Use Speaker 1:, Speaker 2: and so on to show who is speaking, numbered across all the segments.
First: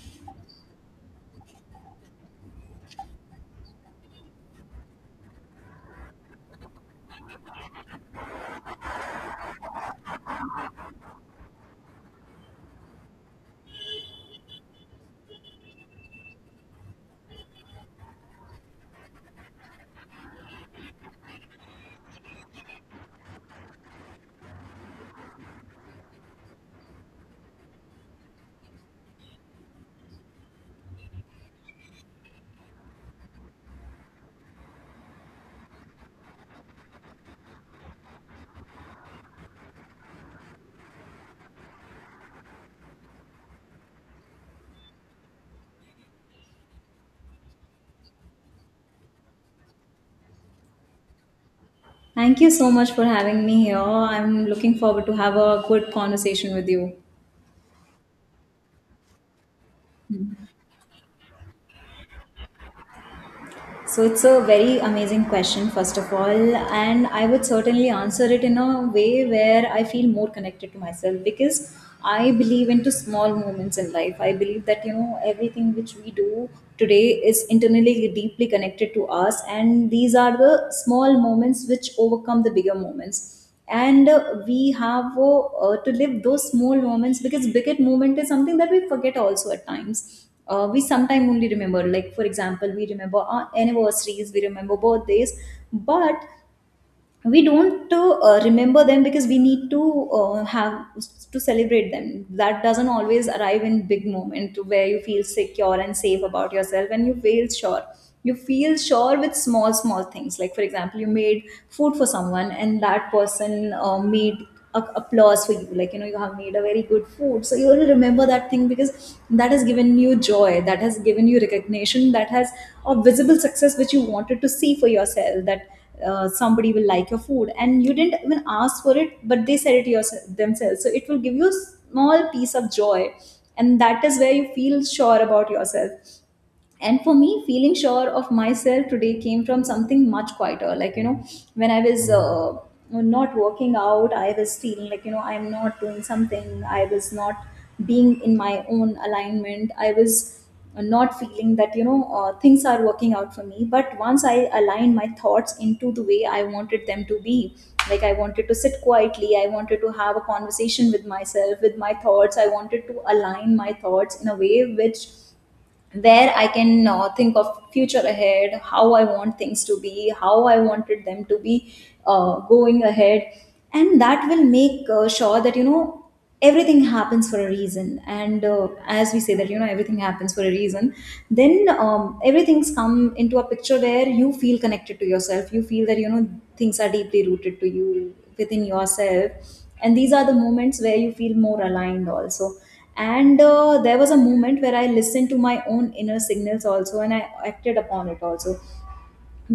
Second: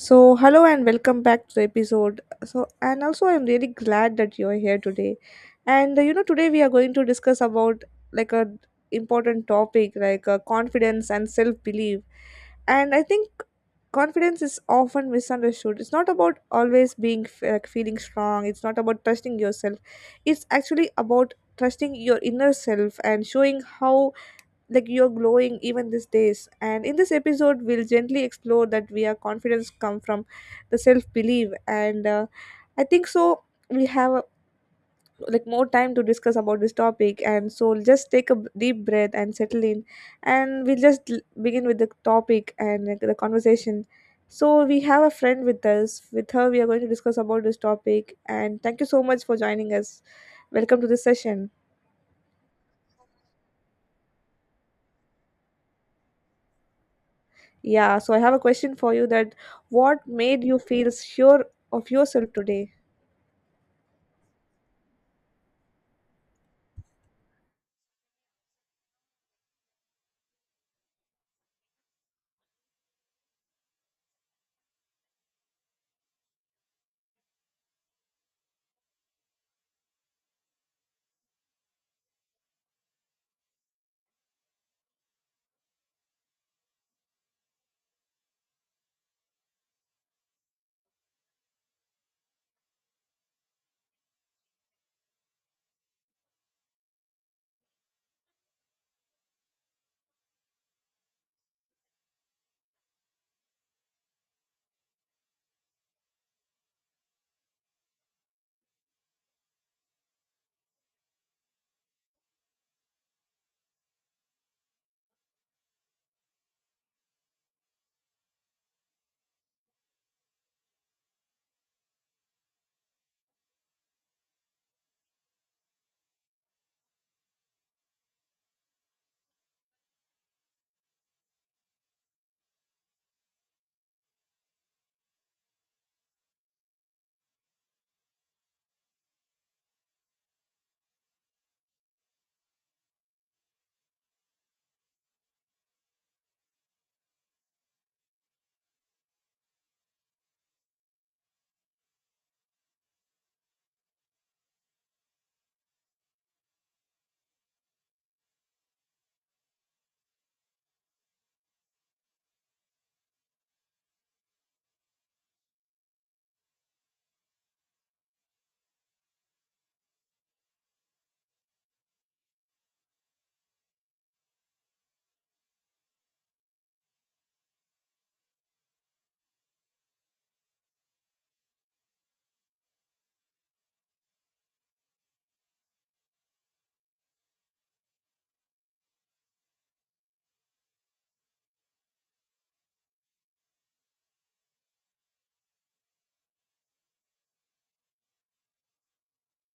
Speaker 1: So, hello and welcome back to the episode. And also I'm really glad that you're here today. Today we are going to discuss about a important topic like confidence and self-belief. And I think confidence is often misunderstood. It's not about always being f- like feeling strong. It's not about trusting yourself. It's actually about trusting your inner self and showing how like you're glowing even these days. And in this episode we'll gently explore that we are confidence come from the self belief. And I think so We have like more time to discuss about this topic. And so just take a deep breath and settle in, and we'll just begin with the topic and, like, the conversation. So we have a friend with us. With her we are going to discuss about this topic. And thank you so much for joining us. Welcome to this session.
Speaker 2: Thank you so much for having me here. I'm looking forward to have a good conversation with you.
Speaker 1: Yeah, so I have a question for you, that what made you feel sure of yourself today?
Speaker 2: So it's a very amazing question, first of all, and I would certainly answer it in a way where I feel more connected to myself because I believe into small moments in life. I believe that you know everything which we do today is internally deeply connected to us, and these are the small moments which overcome the bigger moments. And we have to live those small moments because bigger moment is something that we forget also at times. We sometimes only remember, like for example, we remember our anniversaries, we remember birthdays, but we don't remember them because we need to have to celebrate them. That doesn't always arrive in big moment where you feel secure and safe about yourself and you feel sure. You feel sure with small small things. Like for example, you made food for someone and that person made applause for you, like you know, you have made a very good food, so you will remember that thing because that has given you joy, that has given you recognition, that has a visible success which you wanted to see for yourself, that somebody will like your food and you didn't even ask for it but they said it yourself, themselves, so it will give you a small piece of joy, and that is where you feel sure about yourself. And for me, feeling sure of myself today came from something much quieter. Like you know, when I was not working out, I was feeling like you know I'm not doing something, I was not being in my own alignment, I was not feeling that you know things are working out for me. But once I aligned my thoughts into the way I wanted them to be, like I wanted to sit quietly, I wanted to have a conversation with myself, with my thoughts, I wanted to align my thoughts in a way which where I can think of future ahead, how I want things to be, how I wanted them to be going ahead, and that will make sure that you know everything happens for a reason. And as we say that you know everything happens for a reason, then everything's come into a picture where you feel connected to yourself. You feel that you know things are deeply rooted to you within yourself, and these are the moments where you feel more aligned also. And there was a moment where I listened to my own inner signals also and I acted upon it also,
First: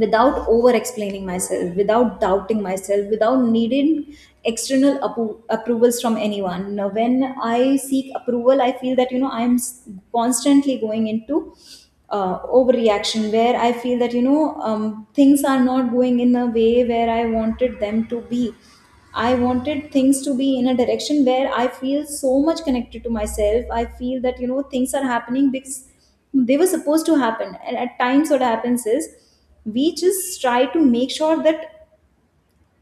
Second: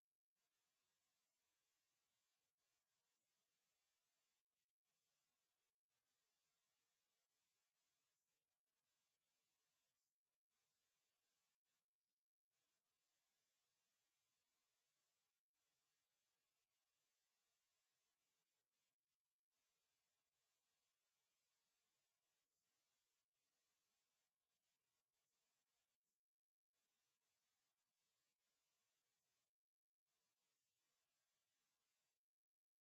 Speaker 2: without over explaining myself, without doubting myself, without needing external approvals from anyone. Now, when I seek approval, I feel that you know constantly going into overreaction where I feel that you know things are not going in the way where I wanted them to be. I wanted things to be in a direction where I feel so much connected to myself. I feel that you know things are happening because they were supposed to happen, and at times what happens is we just try to make sure that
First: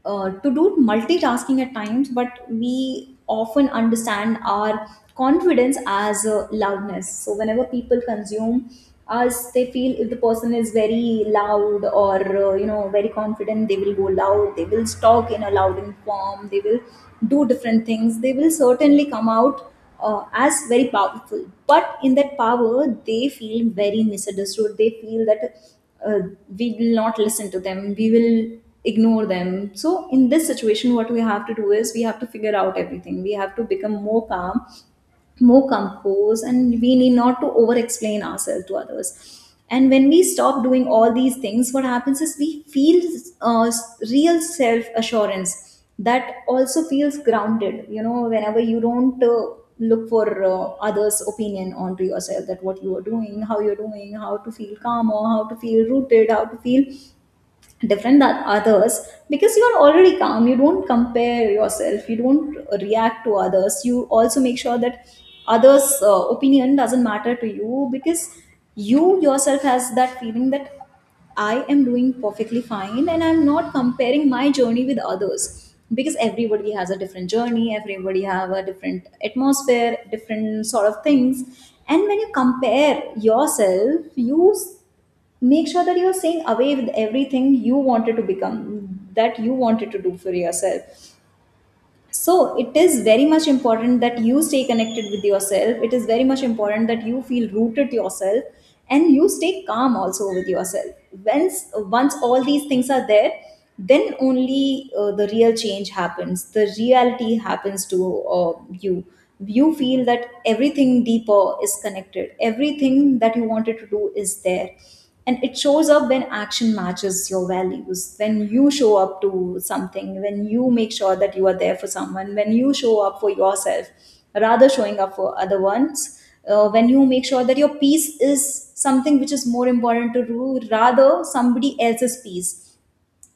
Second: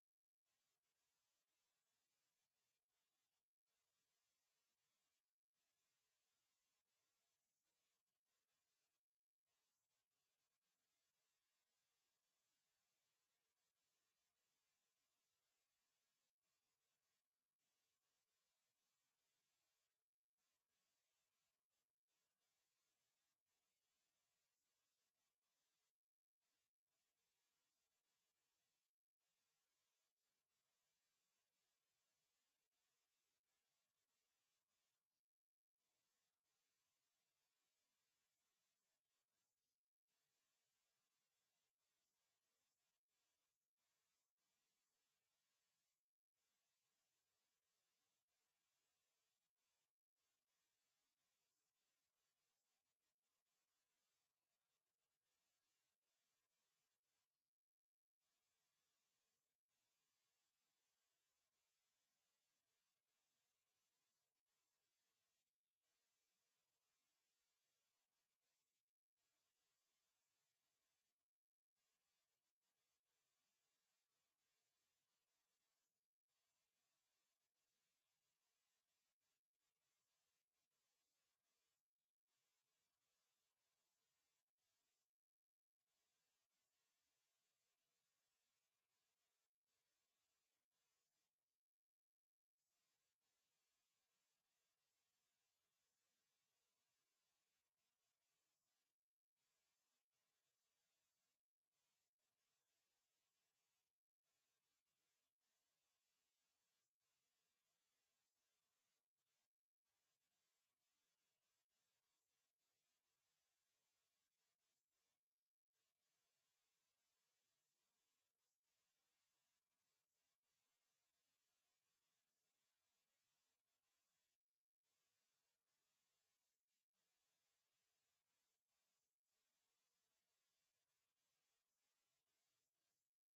Speaker 2: to do multitasking at times. But we often understand our confidence as loudness, so whenever people consume us, they feel if the person is very loud or you know very confident, they will go loud, they will talk in a loud form, they will do different things, they will certainly come out as very powerful. But in that power they feel very misunderstood, they feel that uh, we will not listen to them, we will ignore them. So in this situation what we have to do is we have to figure out everything, we have to become more calm, more composed, and we need not to over explain ourselves to others. And when we stop doing all these things, what happens is we feel uh, real self assurance that also feels grounded. You know, whenever you don't look for others opinion onto yourself, that what you are doing, how you're doing, how to feel calm or how to feel rooted, how to feel different than others, because you are already calm, you don't compare yourself, you don't react to others, you also make sure that others opinion doesn't matter to you, because you yourself has that feeling that I am doing perfectly fine, and I'm not comparing my journey with others, because everybody has a different journey, everybody have a different atmosphere, different sort of things. And when you compare yourself, you make sure that you're saying away with everything you wanted to become, that you wanted to do for yourself. So it is very much important that you stay connected with yourself, it is very much important that you feel rooted to yourself and you stay calm also with yourself. Once all these things are there, then only the real change happens, the reality happens to you. You feel that everything deeper is connected, everything that you wanted to do is there, and it shows up when action matches your values, when you show up to something, when you make sure that you are there for someone, when you show up for yourself rather showing up for other ones. When you make sure that your peace is something which is more important to you rather somebody else's peace,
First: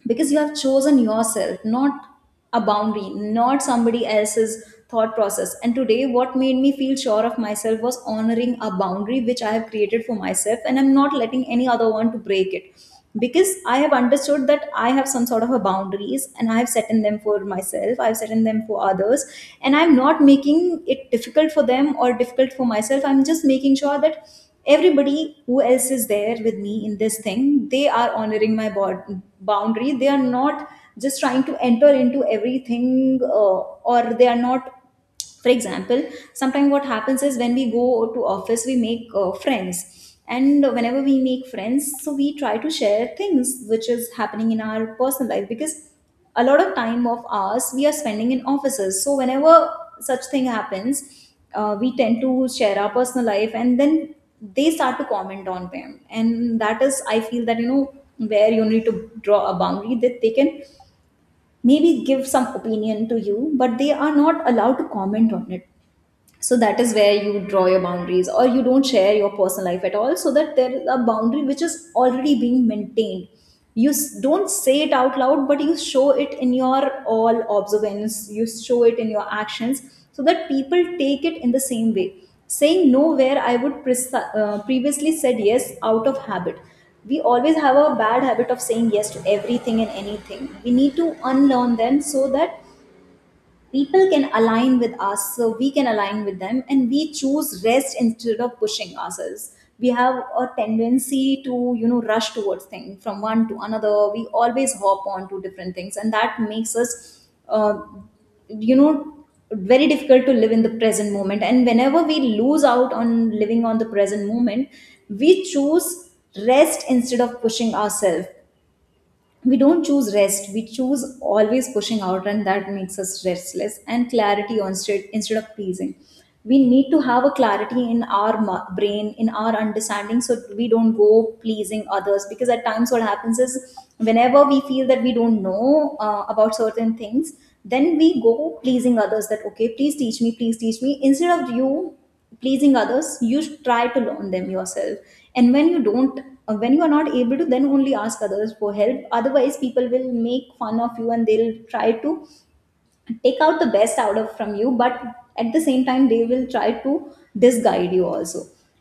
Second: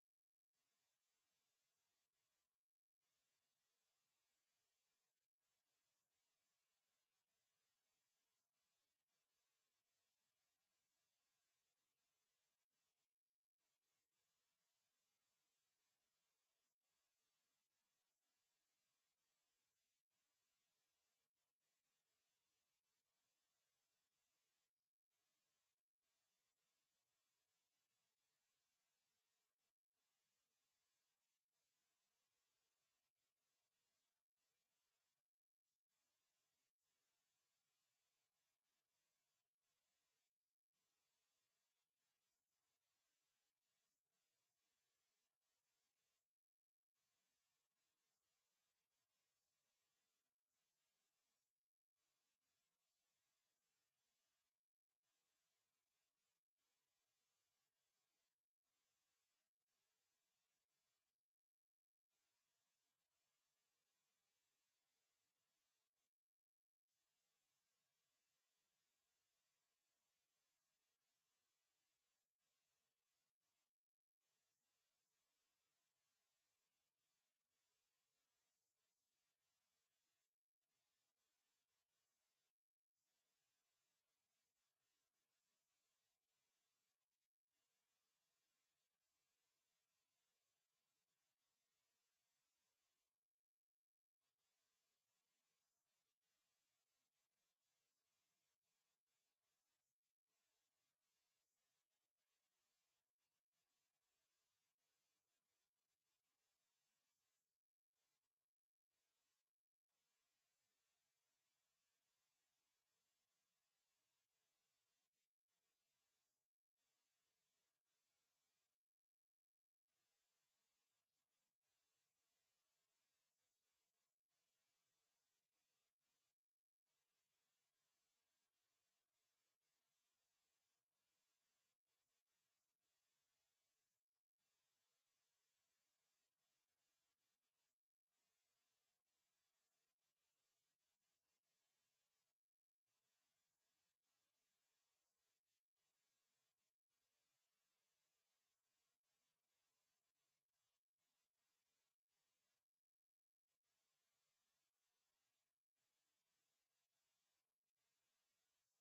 Speaker 2: because you have chosen yourself, not a boundary, not somebody else's thought process. And today what made me feel sure of myself was honoring a boundary which I have created for myself, and I'm not letting any other one to break it, because I have understood that I have some sort of a boundaries and I have set in them for myself, I've set in them for others, and I'm not making it difficult for them or difficult for myself. I'm just making sure that everybody who else is there with me in this thing, they are honoring my boundary, they are not just trying to enter into everything, or they are not, for example, sometimes what happens is when we go to office we make friends, and whenever we make friends, so we try to share things which is happening in our personal life, because a lot of time of ours we are spending in offices. So whenever such thing happens, we tend to share our personal life, and then they start to comment on them, and that is, I feel that you know, where you need to draw a boundary, that they can maybe give some opinion to you but they are not allowed to comment on it. So that is where you draw your boundaries, or you don't share your personal life at all, so that there is a boundary which is already being maintained. You don't say it out loud, but you show it in your all observance, you show it in your actions, so that people take it in the same way. Saying no where I would previously said yes out of habit. We always have a bad habit of saying yes to everything and anything, we need to unlearn them, so that people can align with us, so we can align with them. And we choose rest instead of pushing ourselves. We have a tendency to you know rush towards things from one to another, we always hop on to different things, and that makes us you know very difficult to live in the present moment. And whenever we lose out on living on the present moment, we choose rest instead of pushing ourselves. We don't choose rest, we choose always pushing out, and that makes us restless. And clarity on straight instead of pleasing. We need to have a clarity in our brain, in our understanding, so we don't go pleasing others, because at times what happens is whenever we feel that we don't know about certain things, then we go pleasing others that okay please teach me, please teach me. Instead of you pleasing others you should try to learn them yourself, and when you don't when you are not able to, then only ask others for help, otherwise people will make fun of you and they'll try to take out the best out of from you, but at the same time they will try to disguide you also.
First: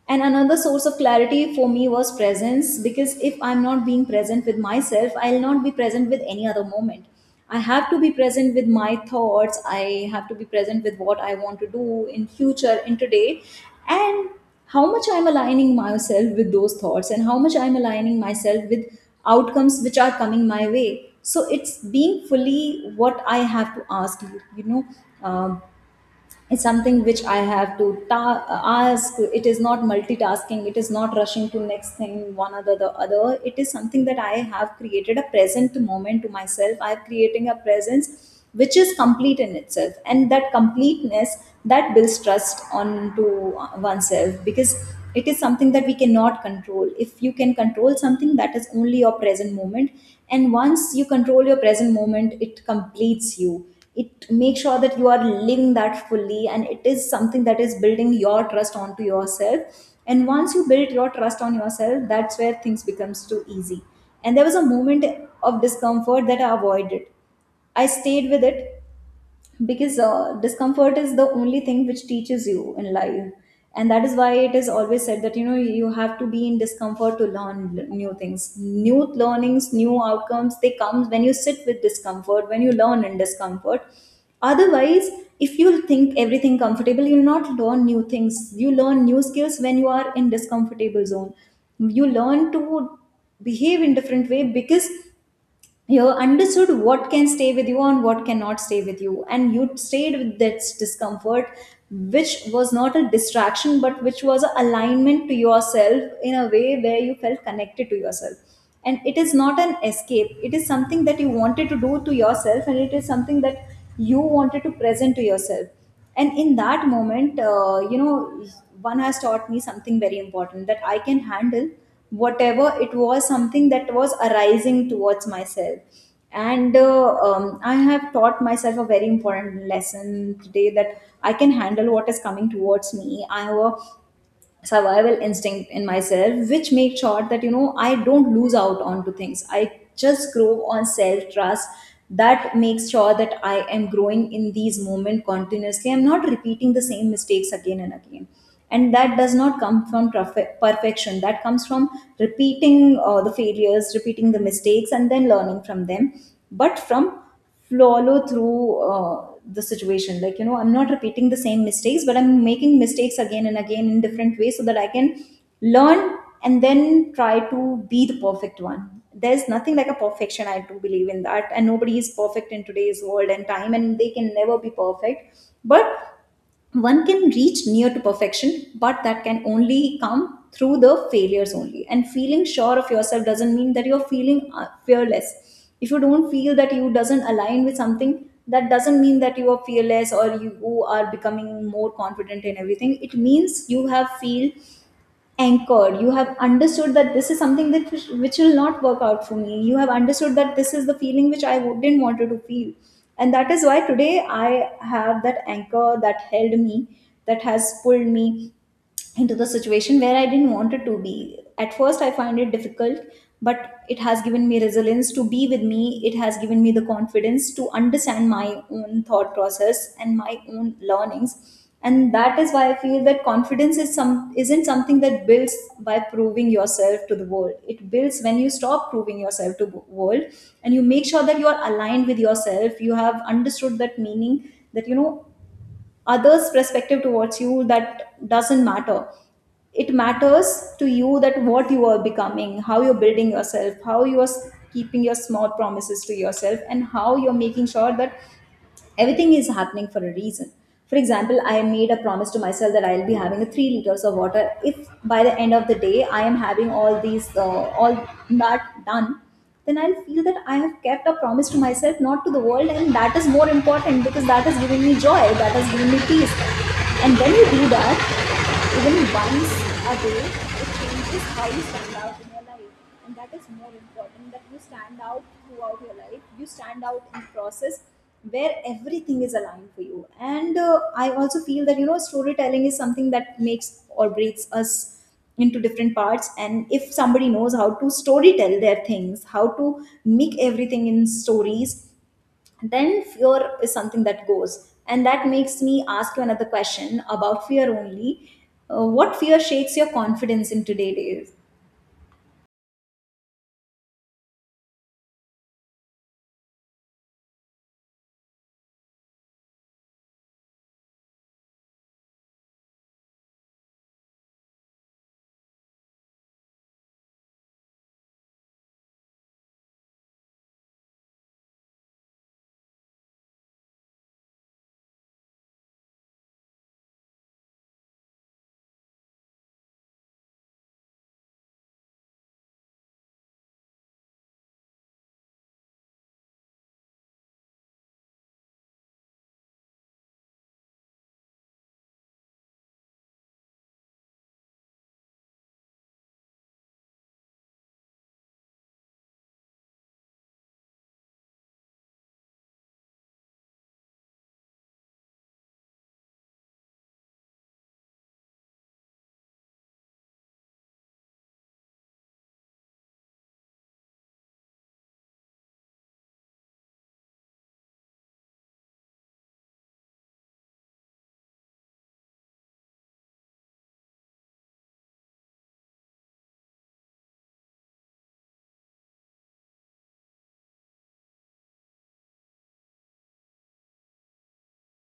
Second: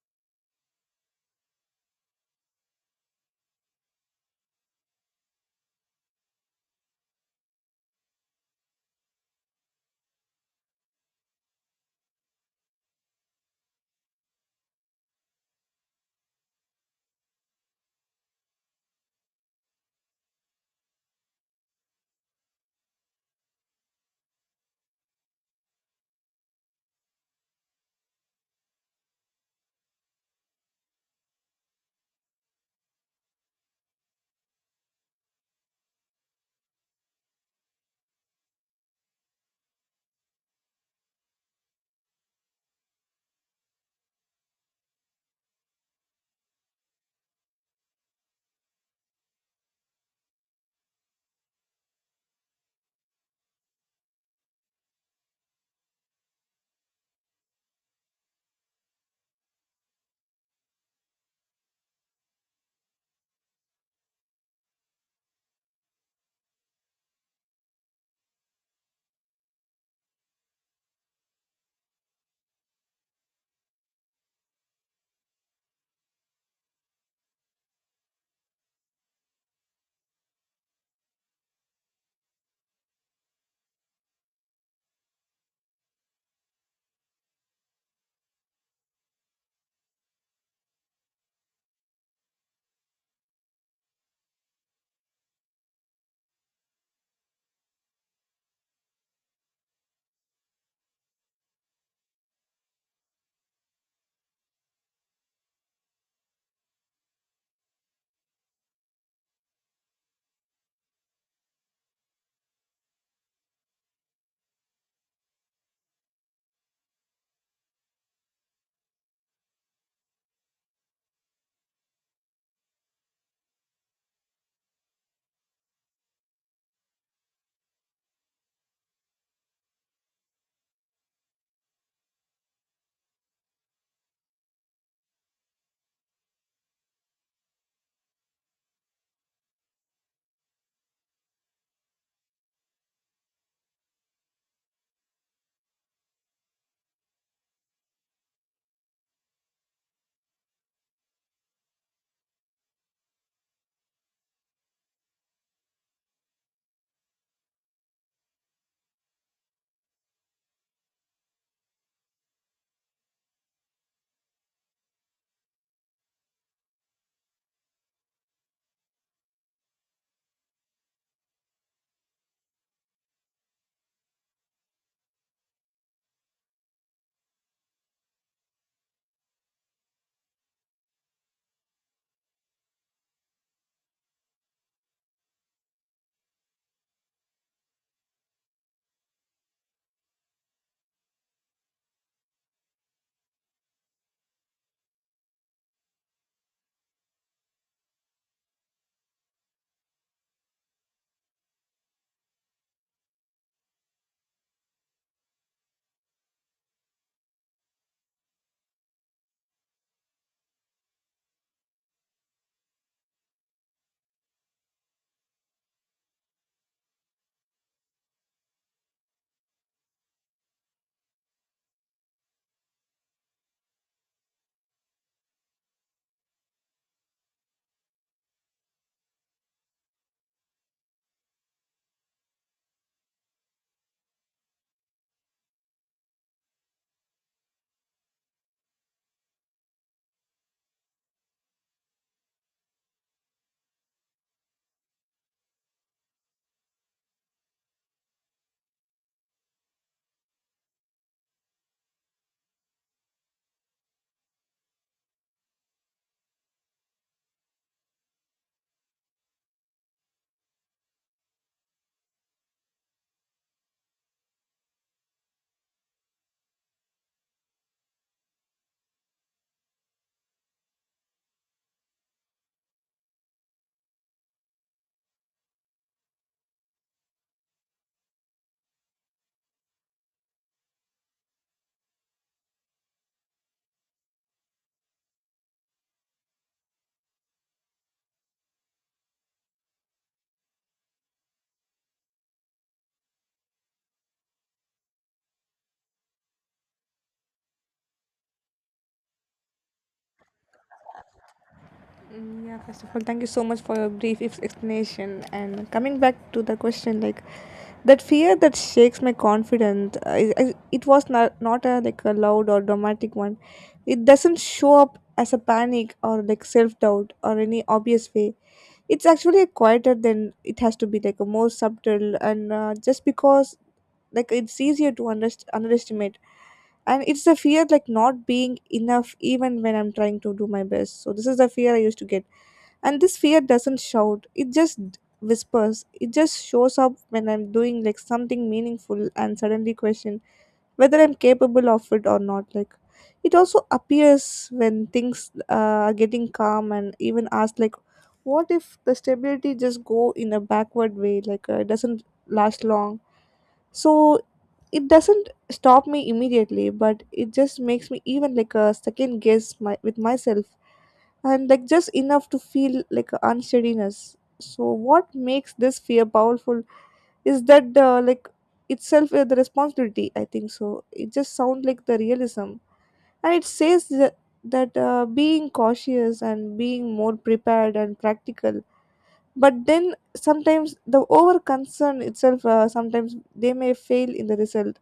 Speaker 2: And another source of clarity for me was presence, because if I'm not being present with myself, I'll not be present with any other moment. I have to be present with my thoughts, I have to be present with what I want to do in future, in today, and how much I'm aligning myself with those thoughts and how much I'm aligning myself with outcomes which are coming my way. So it's being fully what I have to ask, you know, um, it's something which I have to ask. It is not multitasking, it is not rushing to next thing, one other the other. It is something that I have created a present moment to myself, I'm creating a presence which is complete in itself, and that completeness, that builds trust onto oneself, because it is something that we cannot control. If you can control something, that is only your present moment, and once you control your present moment it completes you. It makes sure that you are living that fully, and it is something that is building your trust onto yourself. And once you build your trust on yourself, that's where things becomes too easy. And there was a moment of discomfort that I avoided, I stayed with it, because discomfort is the only thing which teaches you in life. And that is why it is always said that, you know, you have to be in discomfort to learn new things, new learnings, new outcomes. They come when you sit with discomfort, when you learn in discomfort. Otherwise, if you think everything comfortable, you'll not learn new things. You learn new skills when you are in discomfortable zone. You learn to behave in different way, because you understood what can stay with you and what cannot stay with you, and you stayed with that discomfort, which was not a distraction, but which was an alignment to yourself in a way where you felt connected to yourself. And it is not an escape, it is something that you wanted to do to yourself, and it is something that you wanted to present to yourself. And in that moment, you know, one has taught me something very important, that I can handle whatever. It was something that was arising towards myself, and I have taught myself a very important lesson today, that I can handle what is coming towards me. I have a survival instinct in myself which make sure that, you know, I don't lose out onto things, I just grow on self trust. That makes sure that I am growing in these moments continuously, I'm not repeating the same mistakes again and again. And that does not come from perfection, that comes from repeating the failures, repeating the mistakes, and then learning from them. But from follow through the situation, like, you know, I'm not repeating the same mistakes, but I'm making mistakes again and again in different ways, so that I can learn, and then try to be the perfect one. There's nothing like a perfection, I do believe in that, and nobody is perfect in today's world and time, and they can never be perfect. But one can reach near to perfection, but that can only come through the failures only. And feeling sure of yourself doesn't mean that you're feeling fearless. If you don't feel that you doesn't align with something, that doesn't mean that you are fearless or you are becoming more confident in everything. It means you have feel anchored, you have understood that this is something which will not work out for me. You have understood that this is the feeling which i didn't wanted to feel. And that is why today I have that anchor that held me, that has pulled me into the situation where I didn't want it to be. At first, I find it difficult, but it has given me resilience to be with me. It has given me the confidence to understand my own thought process and my own learnings. And that is why I feel that confidence is some isn't something that builds by proving yourself to the world. It builds when you stop proving yourself to the world and you make sure that you are aligned with yourself. You have understood that meaning, that, you know, others perspective towards you, that doesn't matter. It matters to you, that what you are becoming, how you're building yourself, how you're keeping your small promises to yourself, and how you're making sure that everything is happening for a reason. For example, I made a promise to myself that I'll be having a 3 liters of water. If by the end of the day I am having all these all that done, then I'll feel that I have kept a promise to myself, not to the world, and that is more important, because that is giving me joy, that is giving me peace. And when you do that, even once a day, it changes how you stand out in your life. And that is more important, that you stand out throughout your life. You stand out in the process where everything is aligned for you. And I also feel that, you know, storytelling is something that makes or breaks us into different parts, and if somebody knows how to story tell their things, how to make everything in stories, then fear is something that goes. And that makes me ask you another question about fear only. What fear shakes your confidence in today's days?
Speaker 1: Mm, yeah, first of all, thank you so much for your brief explanation. And coming back to the question, like, that fear that shakes my confidence, I it was not a like a loud or dramatic one. It doesn't show up as a panic or like self doubt or any obvious way. It's actually quieter than it has to be, like a more subtle. And Just because like it's easier to underestimate. And it's the fear like not being enough even when I'm trying to do my best. So this is the fear I used to get. And this fear doesn't shout, it just whispers. It just shows up when I'm doing like something meaningful and suddenly question whether I'm capable of it or not. Like, it also appears when things are getting calm, and even ask like, what if the stability just go in a backward way? Like it doesn't last long. So it doesn't stop me immediately, but it just makes me even like a second guess my with myself, and like just enough to feel like a unsteadiness. So what makes this fear powerful is that like itself the responsibility, I think so. It just sounds like the realism, and it says that being cautious and being more prepared and practical. But then sometimes the over concern itself, sometimes they may fail in the result,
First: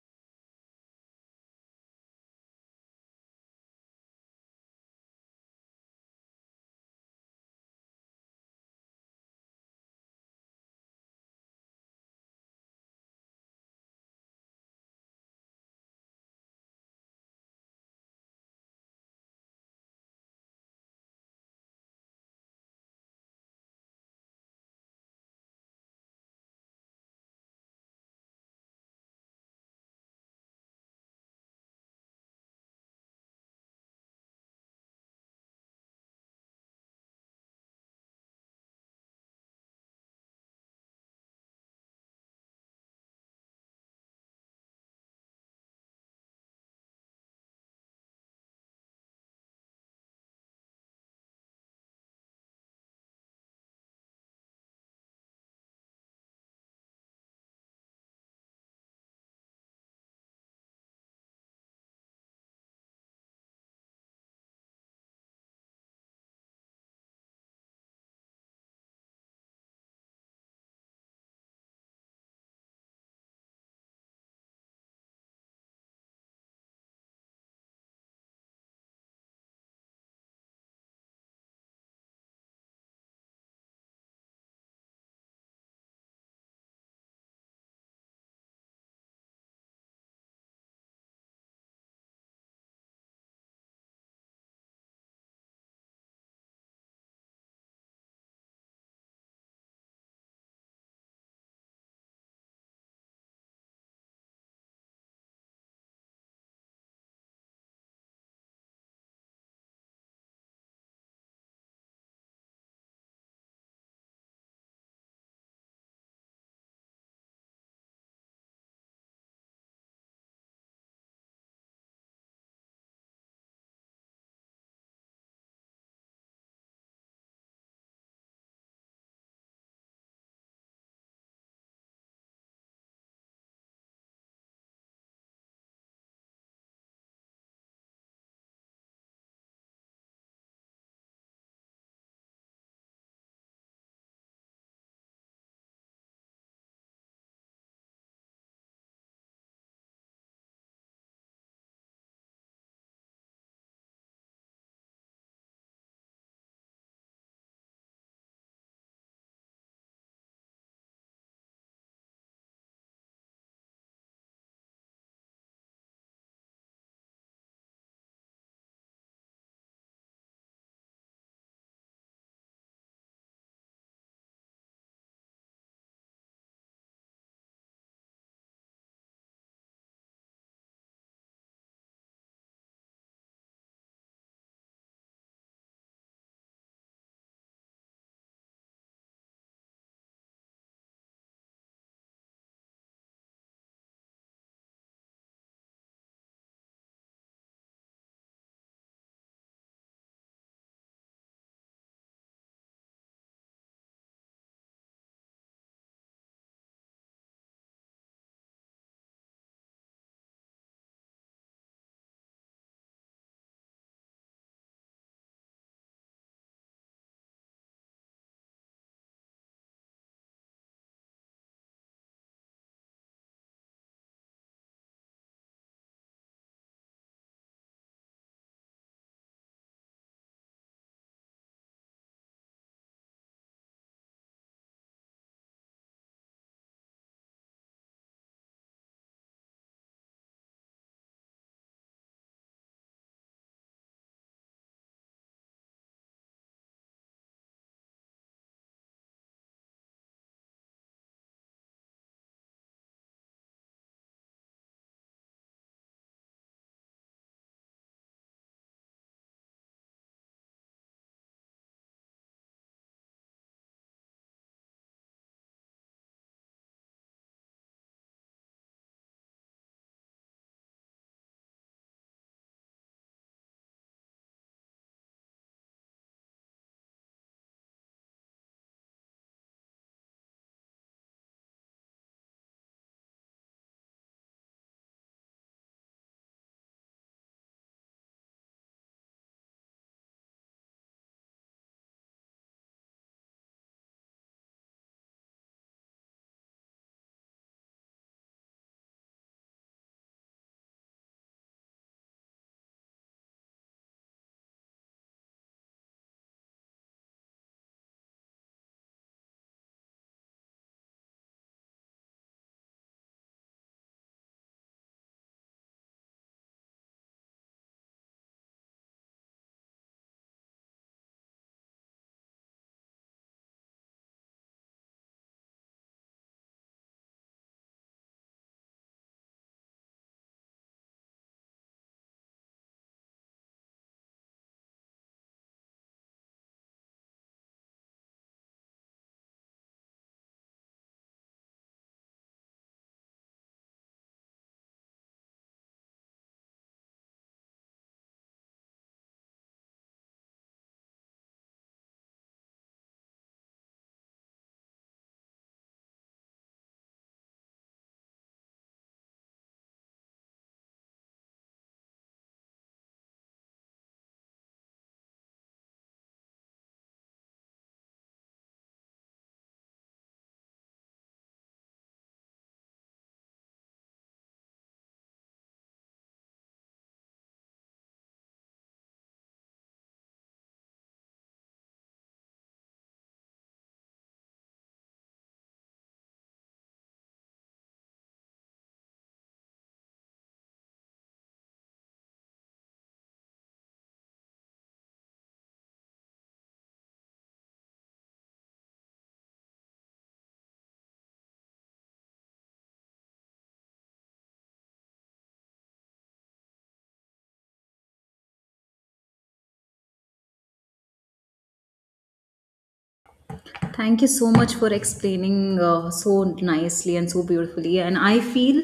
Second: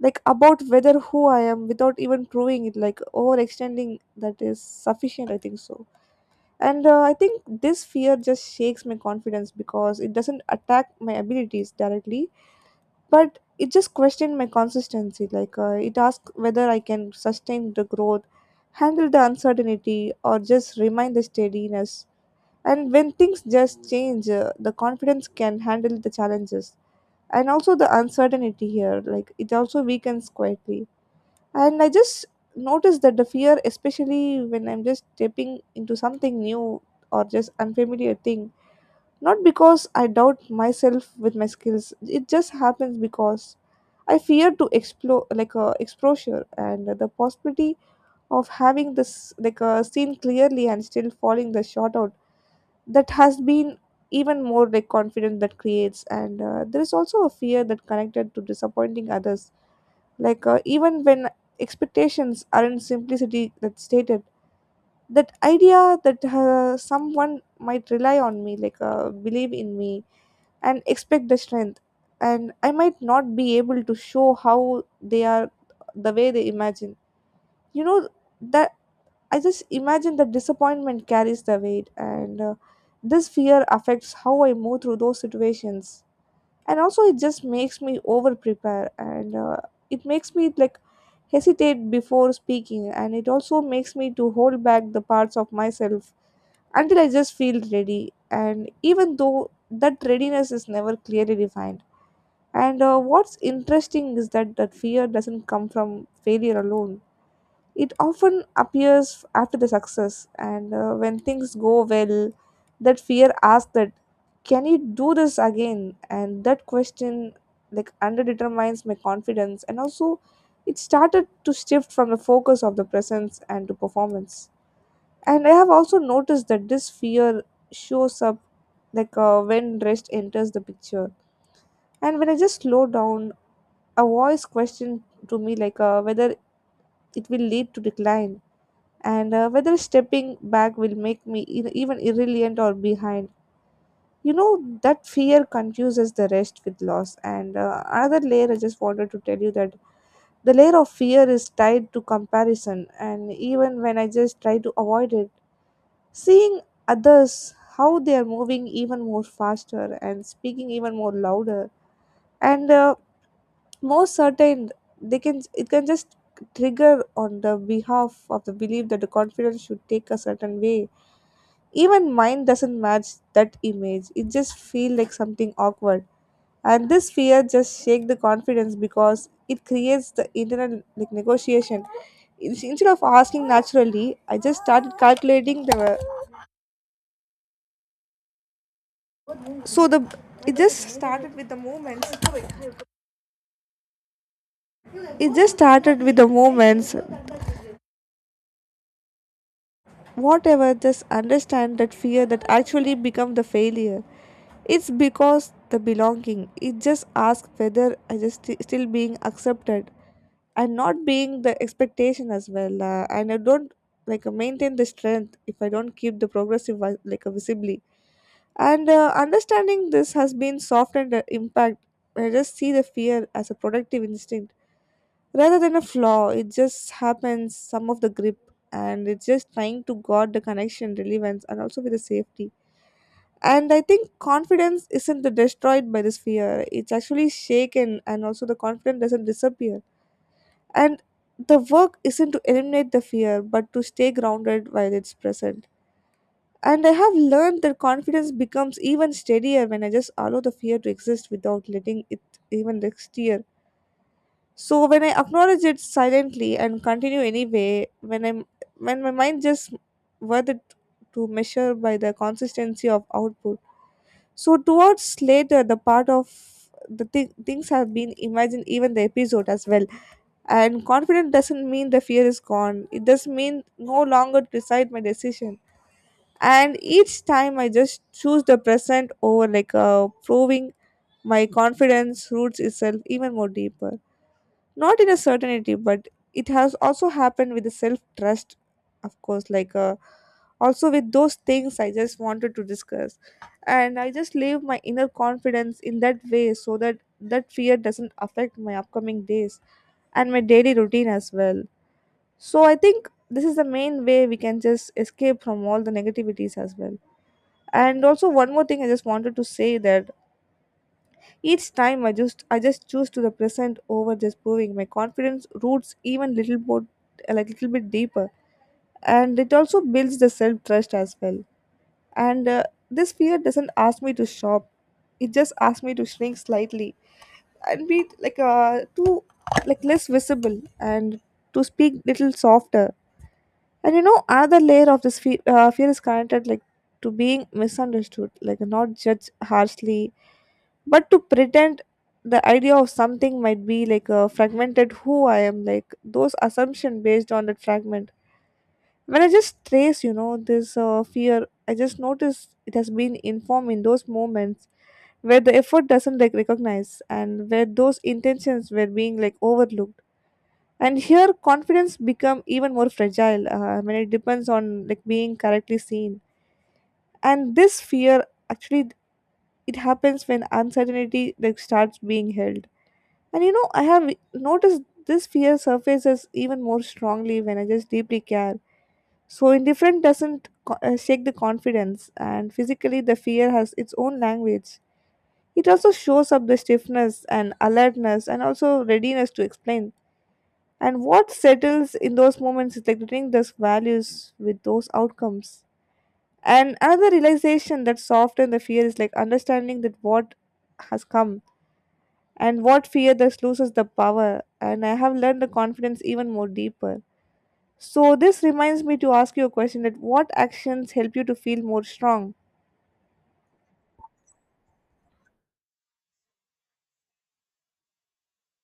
Speaker 1: like about whether who I am without even proving it, like overextending that is sufficient, I think so. And I think this fear just shakes my confidence because it doesn't attack my abilities directly, but it just questioned my consistency. Like it asks whether I can sustain the growth, handle the uncertainty, or just remain the steadiness. And when things just change, the confidence can handle the challenges and also the uncertainty here. Like, it also weakens quietly, and I just notice that the fear, especially when I'm just stepping into something new or just unfamiliar thing, not because I doubt myself with my skills. It just happens because I fear to explore, like a exposure and the possibility of having this like a seen clearly and still falling the short out. That has been even more like confident that creates. And There is also a fear that connected to disappointing others. Like even when expectations are not simplicity that's stated, that idea that someone might rely on me, like believe in me and expect the strength, and I might not be able to show how they are the way they imagine, you know, that I just imagine that disappointment carries the weight. And This fear affects how I move through those situations, and also it just makes me over prepare. And It makes me like hesitate before speaking, and it also makes me to hold back the parts of myself until I just feel ready, and even though that readiness is never clearly defined. And What's interesting is that that fear doesn't come from failure alone. It often appears after the success. And When things go well, that fear asks that, can you do this again? And that question, like, underdetermines my confidence, and also it started to shift from the focus of the presence and to performance. And I have also noticed that this fear shows up like when rest enters the picture. And when I just slow down, a voice question to me, like whether it will lead to decline, and whether stepping back will make me even irrelevant or behind. You know, that fear confuses the rest with loss. And Another layer I just wanted to tell you, that the layer of fear is tied to comparison. And even when I just try to avoid it, seeing others how they are moving even more faster and speaking even more louder and more certain, they can, it can just trigger on the behalf of the belief that the confidence should take a certain way. Even mine doesn't match that image. It just feels like something awkward. And this fear just shake the confidence because it creates the internal like negotiation. Instead of asking naturally, I just started calculating the, so the, it just started with the moments. It just started with the moments. Whatever, just understand that fear that actually become the failure. It's because the belonging. It just asks whether I just still being accepted and not being the expectation as well. And I don't like maintain the strength if I don't keep the progressive visibly. And Understanding this has been softened the impact. I just see the fear as a productive instinct rather than a flaw. It just happens some of the grip, and it's just trying to guard the connection, relevance, and also with the safety. And I think confidence isn't destroyed by this fear. It's actually shaken, and also the confidence doesn't disappear. And the work isn't to eliminate the fear, but to stay grounded while it's present. And I have learned that confidence becomes even steadier when I just allow the fear to exist without letting it even steer. So when I acknowledge it silently and continue anyway, when I'm when my mind just worth it to measure by the consistency of output, so towards later, the part of the things have been imagined, even the episode as well. And confident doesn't mean the fear is gone. It does mean no longer decide my decision. And each time I just choose the present over like proving, my confidence roots itself even more deeper, not in a certainty, but it has also happened with the self trust. Of course, like also with those things I just wanted to discuss, and I just leave my inner confidence in that way so that that fear doesn't affect my upcoming days and my daily routine as well. So I think this is the main way we can just escape from all the negativities as well. And also one more thing I just wanted to say, that each time I just choose to the present over just proving, my confidence roots even little more, like little bit deeper, and it also builds the self trust as well. And This fear doesn't ask me to shop. It just asks me to shrink slightly and be like too like less visible and to speak little softer. And you know, another layer of this fear is connected like to being misunderstood, like not judged harshly, but to pretend the idea of something might be like a fragmented who I am, like those assumption based on that fragment. When I just trace, you know, this fear, I just notice it has been informed in those moments where the effort doesn't like recognize and where those intentions were being like overlooked. And here confidence become even more fragile when it depends on like being correctly seen. And this fear actually, it happens when uncertainty like starts being held. And you know, I have noticed this fear surfaces even more strongly when I just deeply care. So indifference doesn't shake the confidence. And physically, the fear has its own language. It also shows up the stiffness and alertness, and also readiness to explain. And what settles in those moments is like returning those values with those outcomes. And another realization that softens the fear is like understanding that what has come and what fear thus loses the power, and I have learned the confidence even more deeper. So this reminds me to ask you a question, that what actions help you to feel more strong?
Speaker 2: Thank you so much for explaining so nicely and so beautifully. And I feel,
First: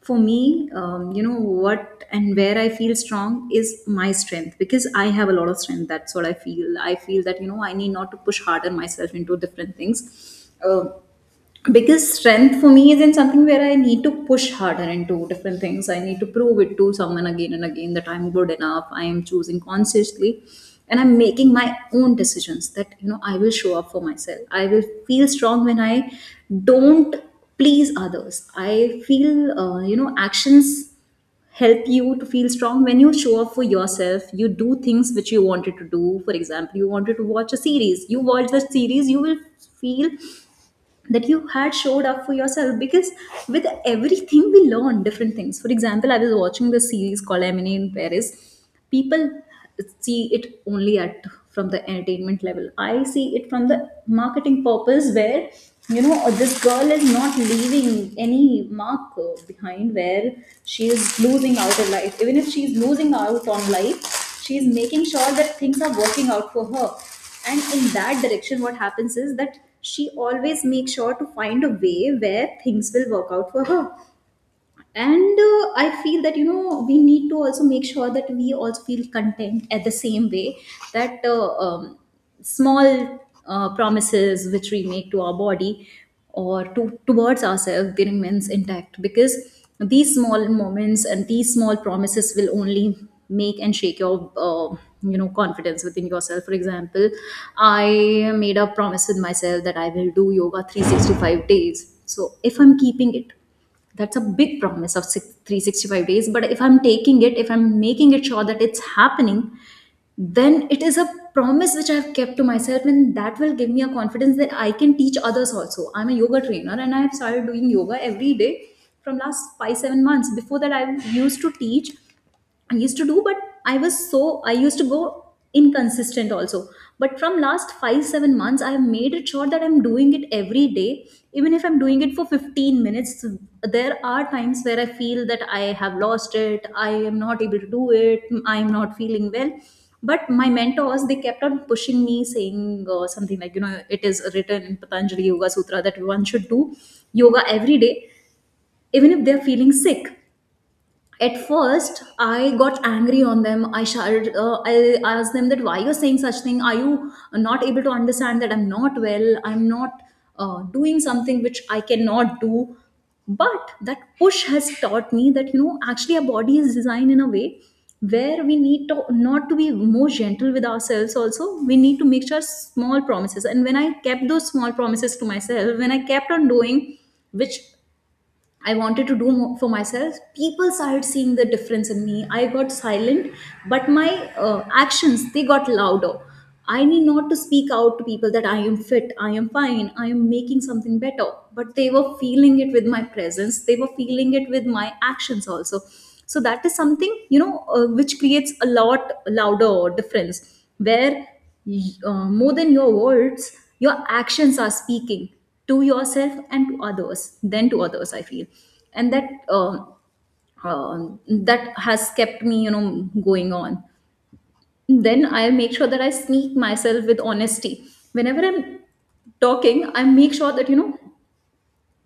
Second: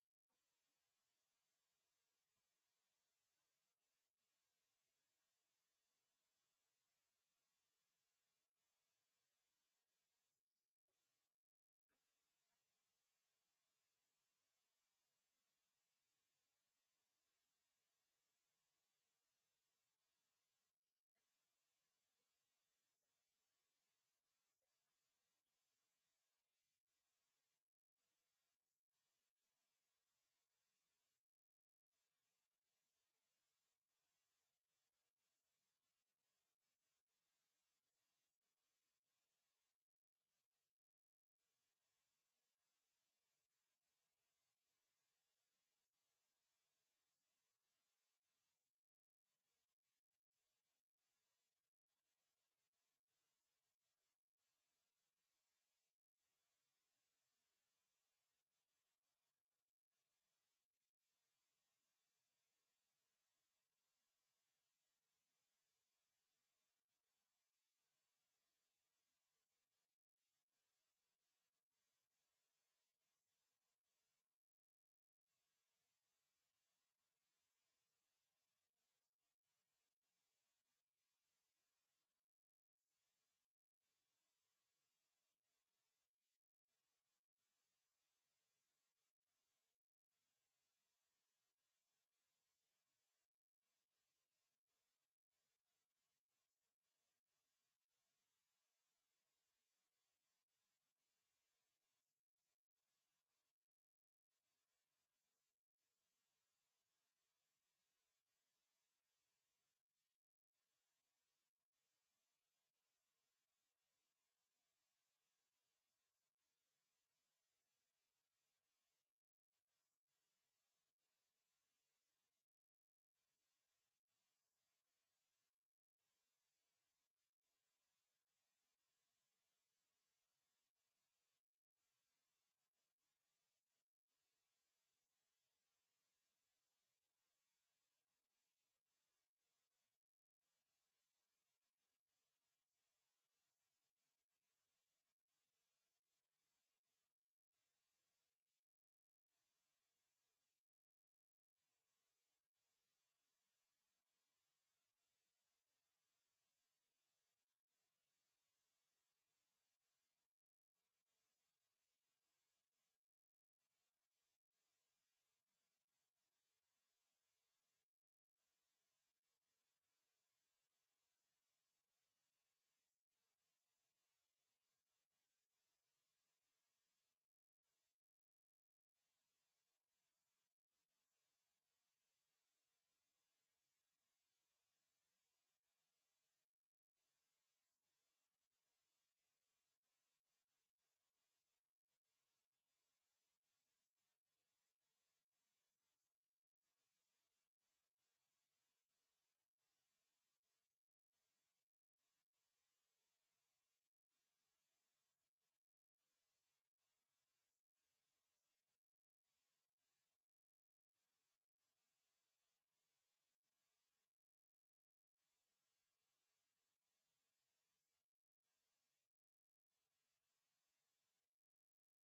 Speaker 2: for me, you know, what and where I feel strong is my strength, because I have a lot of strength. That's what I feel. I feel that, you know, I need not to push harder myself into different things. Um, biggest strength for me is in something where I need to push harder into different things. I need to prove it to someone again and again that I'm good enough. I am choosing consciously and I'm making my own decisions that, you know, I will show up for myself. I will feel strong when I don't please others. I feel, you know, actions help you to feel strong when you show up for yourself. You do things which you wanted to do. For example, you wanted to watch a series, you watch the series, you will feel that you had showed up for yourself. Because with everything we learn different things. For example, I was watching this series called Emily in Paris. People see it only at, from the entertainment level. I see it from the marketing purpose, where, you know, this girl is not leaving any mark behind, where she is losing out in life. Even if she is losing out on life, she is making sure that things are working out for her. And in that direction, what happens is that she always makes sure to find a way where things will work out for her. And I feel that, you know, we need to also make sure that we also feel content at the same way, that small promises which we make to our body or to towards ourselves, they remains intact. Because these small moments and these small promises will only make and shake your, you know, confidence within yourself. For example, I made a promise with myself that I will do yoga 365 days. So if I'm keeping it, that's a big promise of 365 days. But if I'm taking it, if I'm making it sure that it's happening, then it is a promise which I've kept to myself, and that will give me a confidence that I can teach others also. I'm a yoga trainer and I have started doing yoga every day from last 5 7 months. Before that I used to teach, I used to do, but I was so I used to go inconsistent also. But from last 5 7 months, I have made it sure that I'm doing it every day, even if I'm doing it for 15 minutes. There are times where I feel that I have lost it, I am not able to do it, I am not feeling well. But my mentors, they kept on pushing me, saying something like, you know, it is written in Patanjali Yoga Sutra that one should do yoga every day, even if they're feeling sick. At first I got angry on them, I shouted, I asked them that why you're saying such thing, are you not able to understand that I'm not well, I'm not doing something which I cannot do. But that push has taught me that, you know, actually our body is designed in a way where we need to not to be more gentle with ourselves also, we need to make sure small promises. And when I kept those small promises to myself, when I kept on doing which I wanted to do for myself, people started seeing the difference in me. I got silent, but my actions, they got louder. I need not to speak out to people that I am fit, I am fine, I am making something better. But they were feeling it with my presence. They were feeling it with my actions also. So that is something which creates a lot louder difference where more than your words, your actions are speaking to yourself and to others, then to others I feel. And um, that has kept me, you know, going on. Then I make sure that I sneak myself with honesty. Whenever I'm talking, I make sure that you know,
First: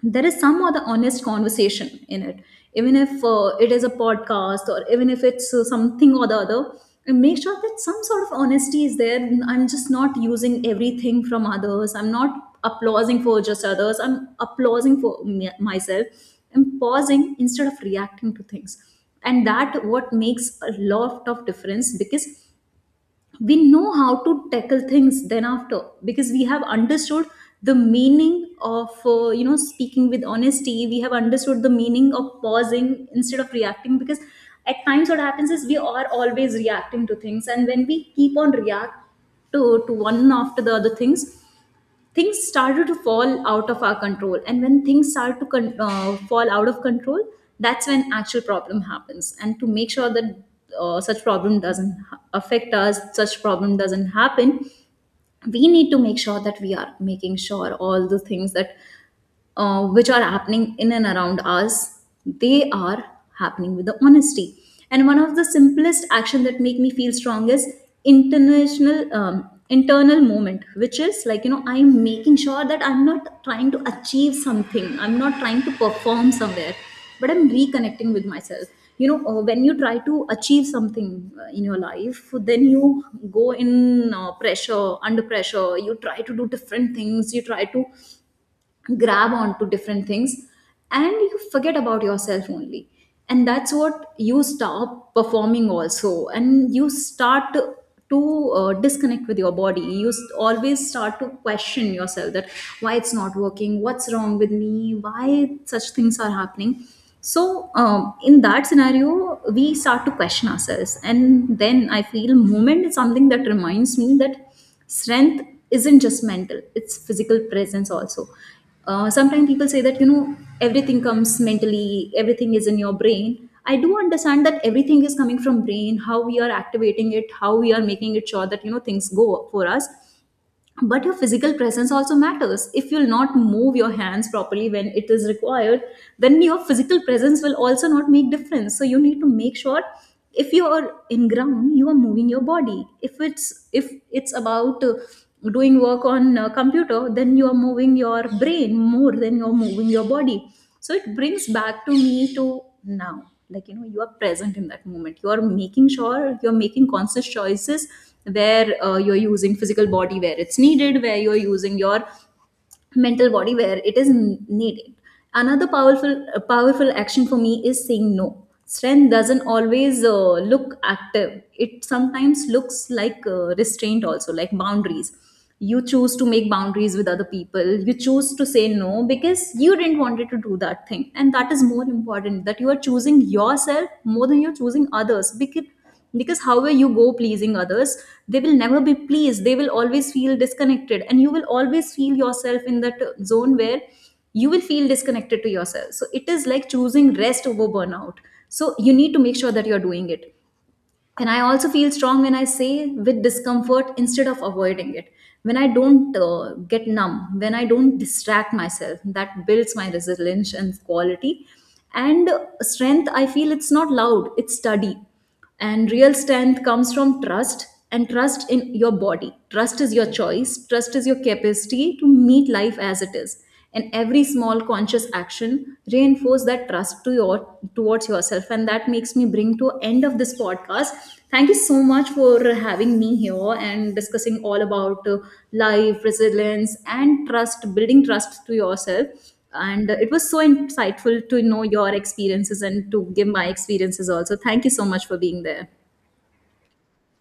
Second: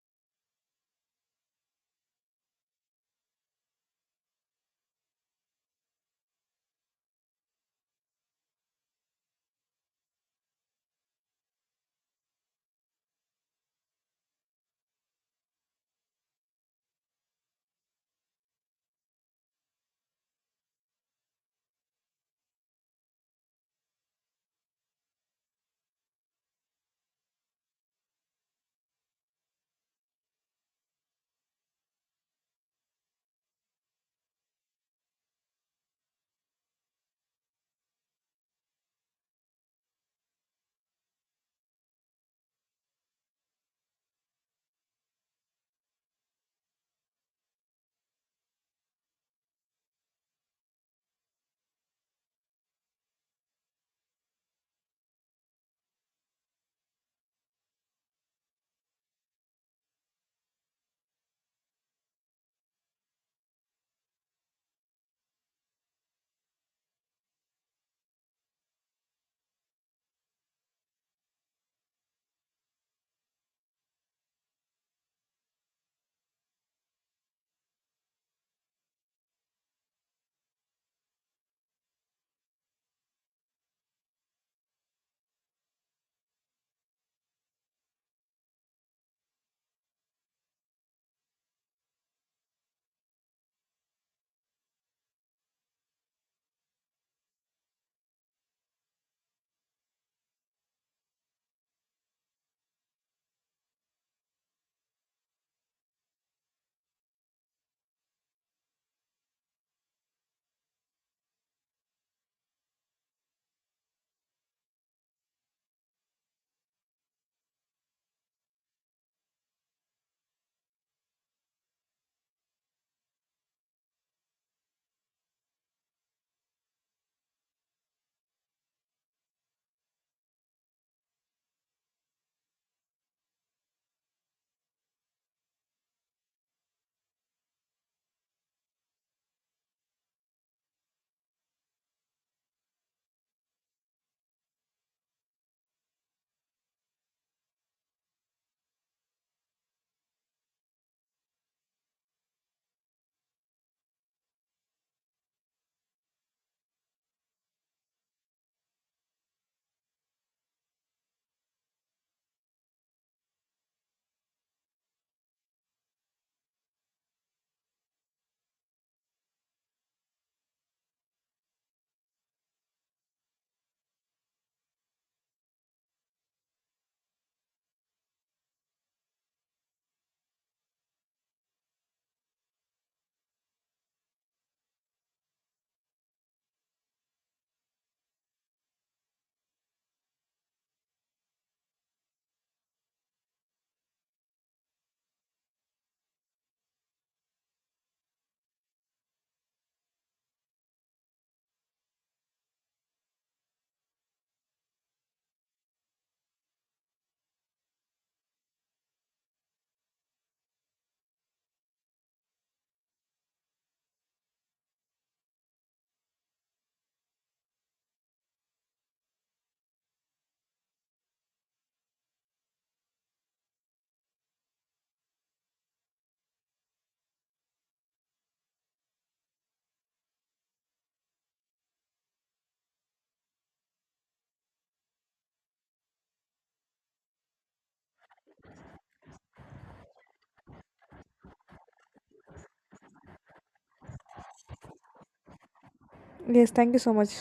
Speaker 2: there is some other honest conversation in it, even if it is a podcast or even if it's something or the other, and make sure that some sort of honesty is there. I'm just not using everything from others, I'm not applauding for just others, I'm applauding for myself. I'm pausing instead of reacting to things, and that what makes a lot of difference, because we know how to tackle things then after, because we have understood the meaning of speaking with honesty. We have understood the meaning of pausing instead of reacting, because at times what happens is we are always reacting to things, and when we keep on react to one after the other things, things started to fall out of our control. And when things start to fall out of control, that's when actual problem happens. And to make sure that such problem doesn't ha- affect us, such problem doesn't happen, we need to make sure that we are making sure all the things that which are happening in and around us, they are happening with the honesty. And one of the simplest action that make me feel strong is international internal moment, which is like, you know, I am making sure that I'm not trying to achieve something, I'm not trying to perform somewhere, but I'm reconnecting with myself. You know, when you try to achieve something in your life, then you go in under pressure. You try to do different things. You try to grab onto different things, and you forget about yourself only, and that's what you stop performing also. And you start to disconnect with your body. You always start to question yourself that why it's not working, what's wrong with me, why such things are happening. So in that scenario we start to question ourselves. And then I feel movement is something that reminds me that strength isn't just mental, it's physical presence also. Sometimes people say that, you know, everything comes mentally, everything is in your brain. I do understand that everything is coming from brain, how we are activating it, how we are making it sure that, you know, things go for us. But your physical presence also matters. If you'll not move your hands properly when it is required, then your physical presence will also not make difference. So you need to make sure, if you are in ground, you are moving your body. If it's about doing work on a computer, then you are moving your brain more than you are moving your body. So it brings back to me to now, like, you know, you are present in that moment, you are making sure you're making conscious choices, where you're using physical body where it's needed, where you're using your mental body where it is needed. Another powerful powerful action for me is saying no. Strength doesn't always look active, it sometimes looks like restraint also, like boundaries. You choose to make boundaries with other people, you choose to say no because you didn't wanted to do that thing, and that is more important, that you are choosing yourself more than you're choosing others. Because however you go pleasing others, they will never be pleased, they will always feel disconnected, and you will always feel yourself in that zone where you will feel disconnected to yourself. So it is like choosing rest over burnout. So you need to make sure that you're doing it. And I also feel strong when I say with discomfort instead of avoiding it. When I don't get numb, when I don't distract myself, that builds my resilience and quality. And strength, I feel, it's not loud, it's steady. And real strength comes from trust, and trust in your body. Trust is your choice, trust is your capacity to meet life as it is. And every small conscious action reinforce that trust to your towards yourself. And that makes me bring to end of this podcast. Thank you so much for having me here and discussing all about life, resilience, and trust, building trust to yourself. And it was so insightful to know your experiences and to give my experiences also. Thank you so much for being there.
Speaker 1: Yes, thank you so much.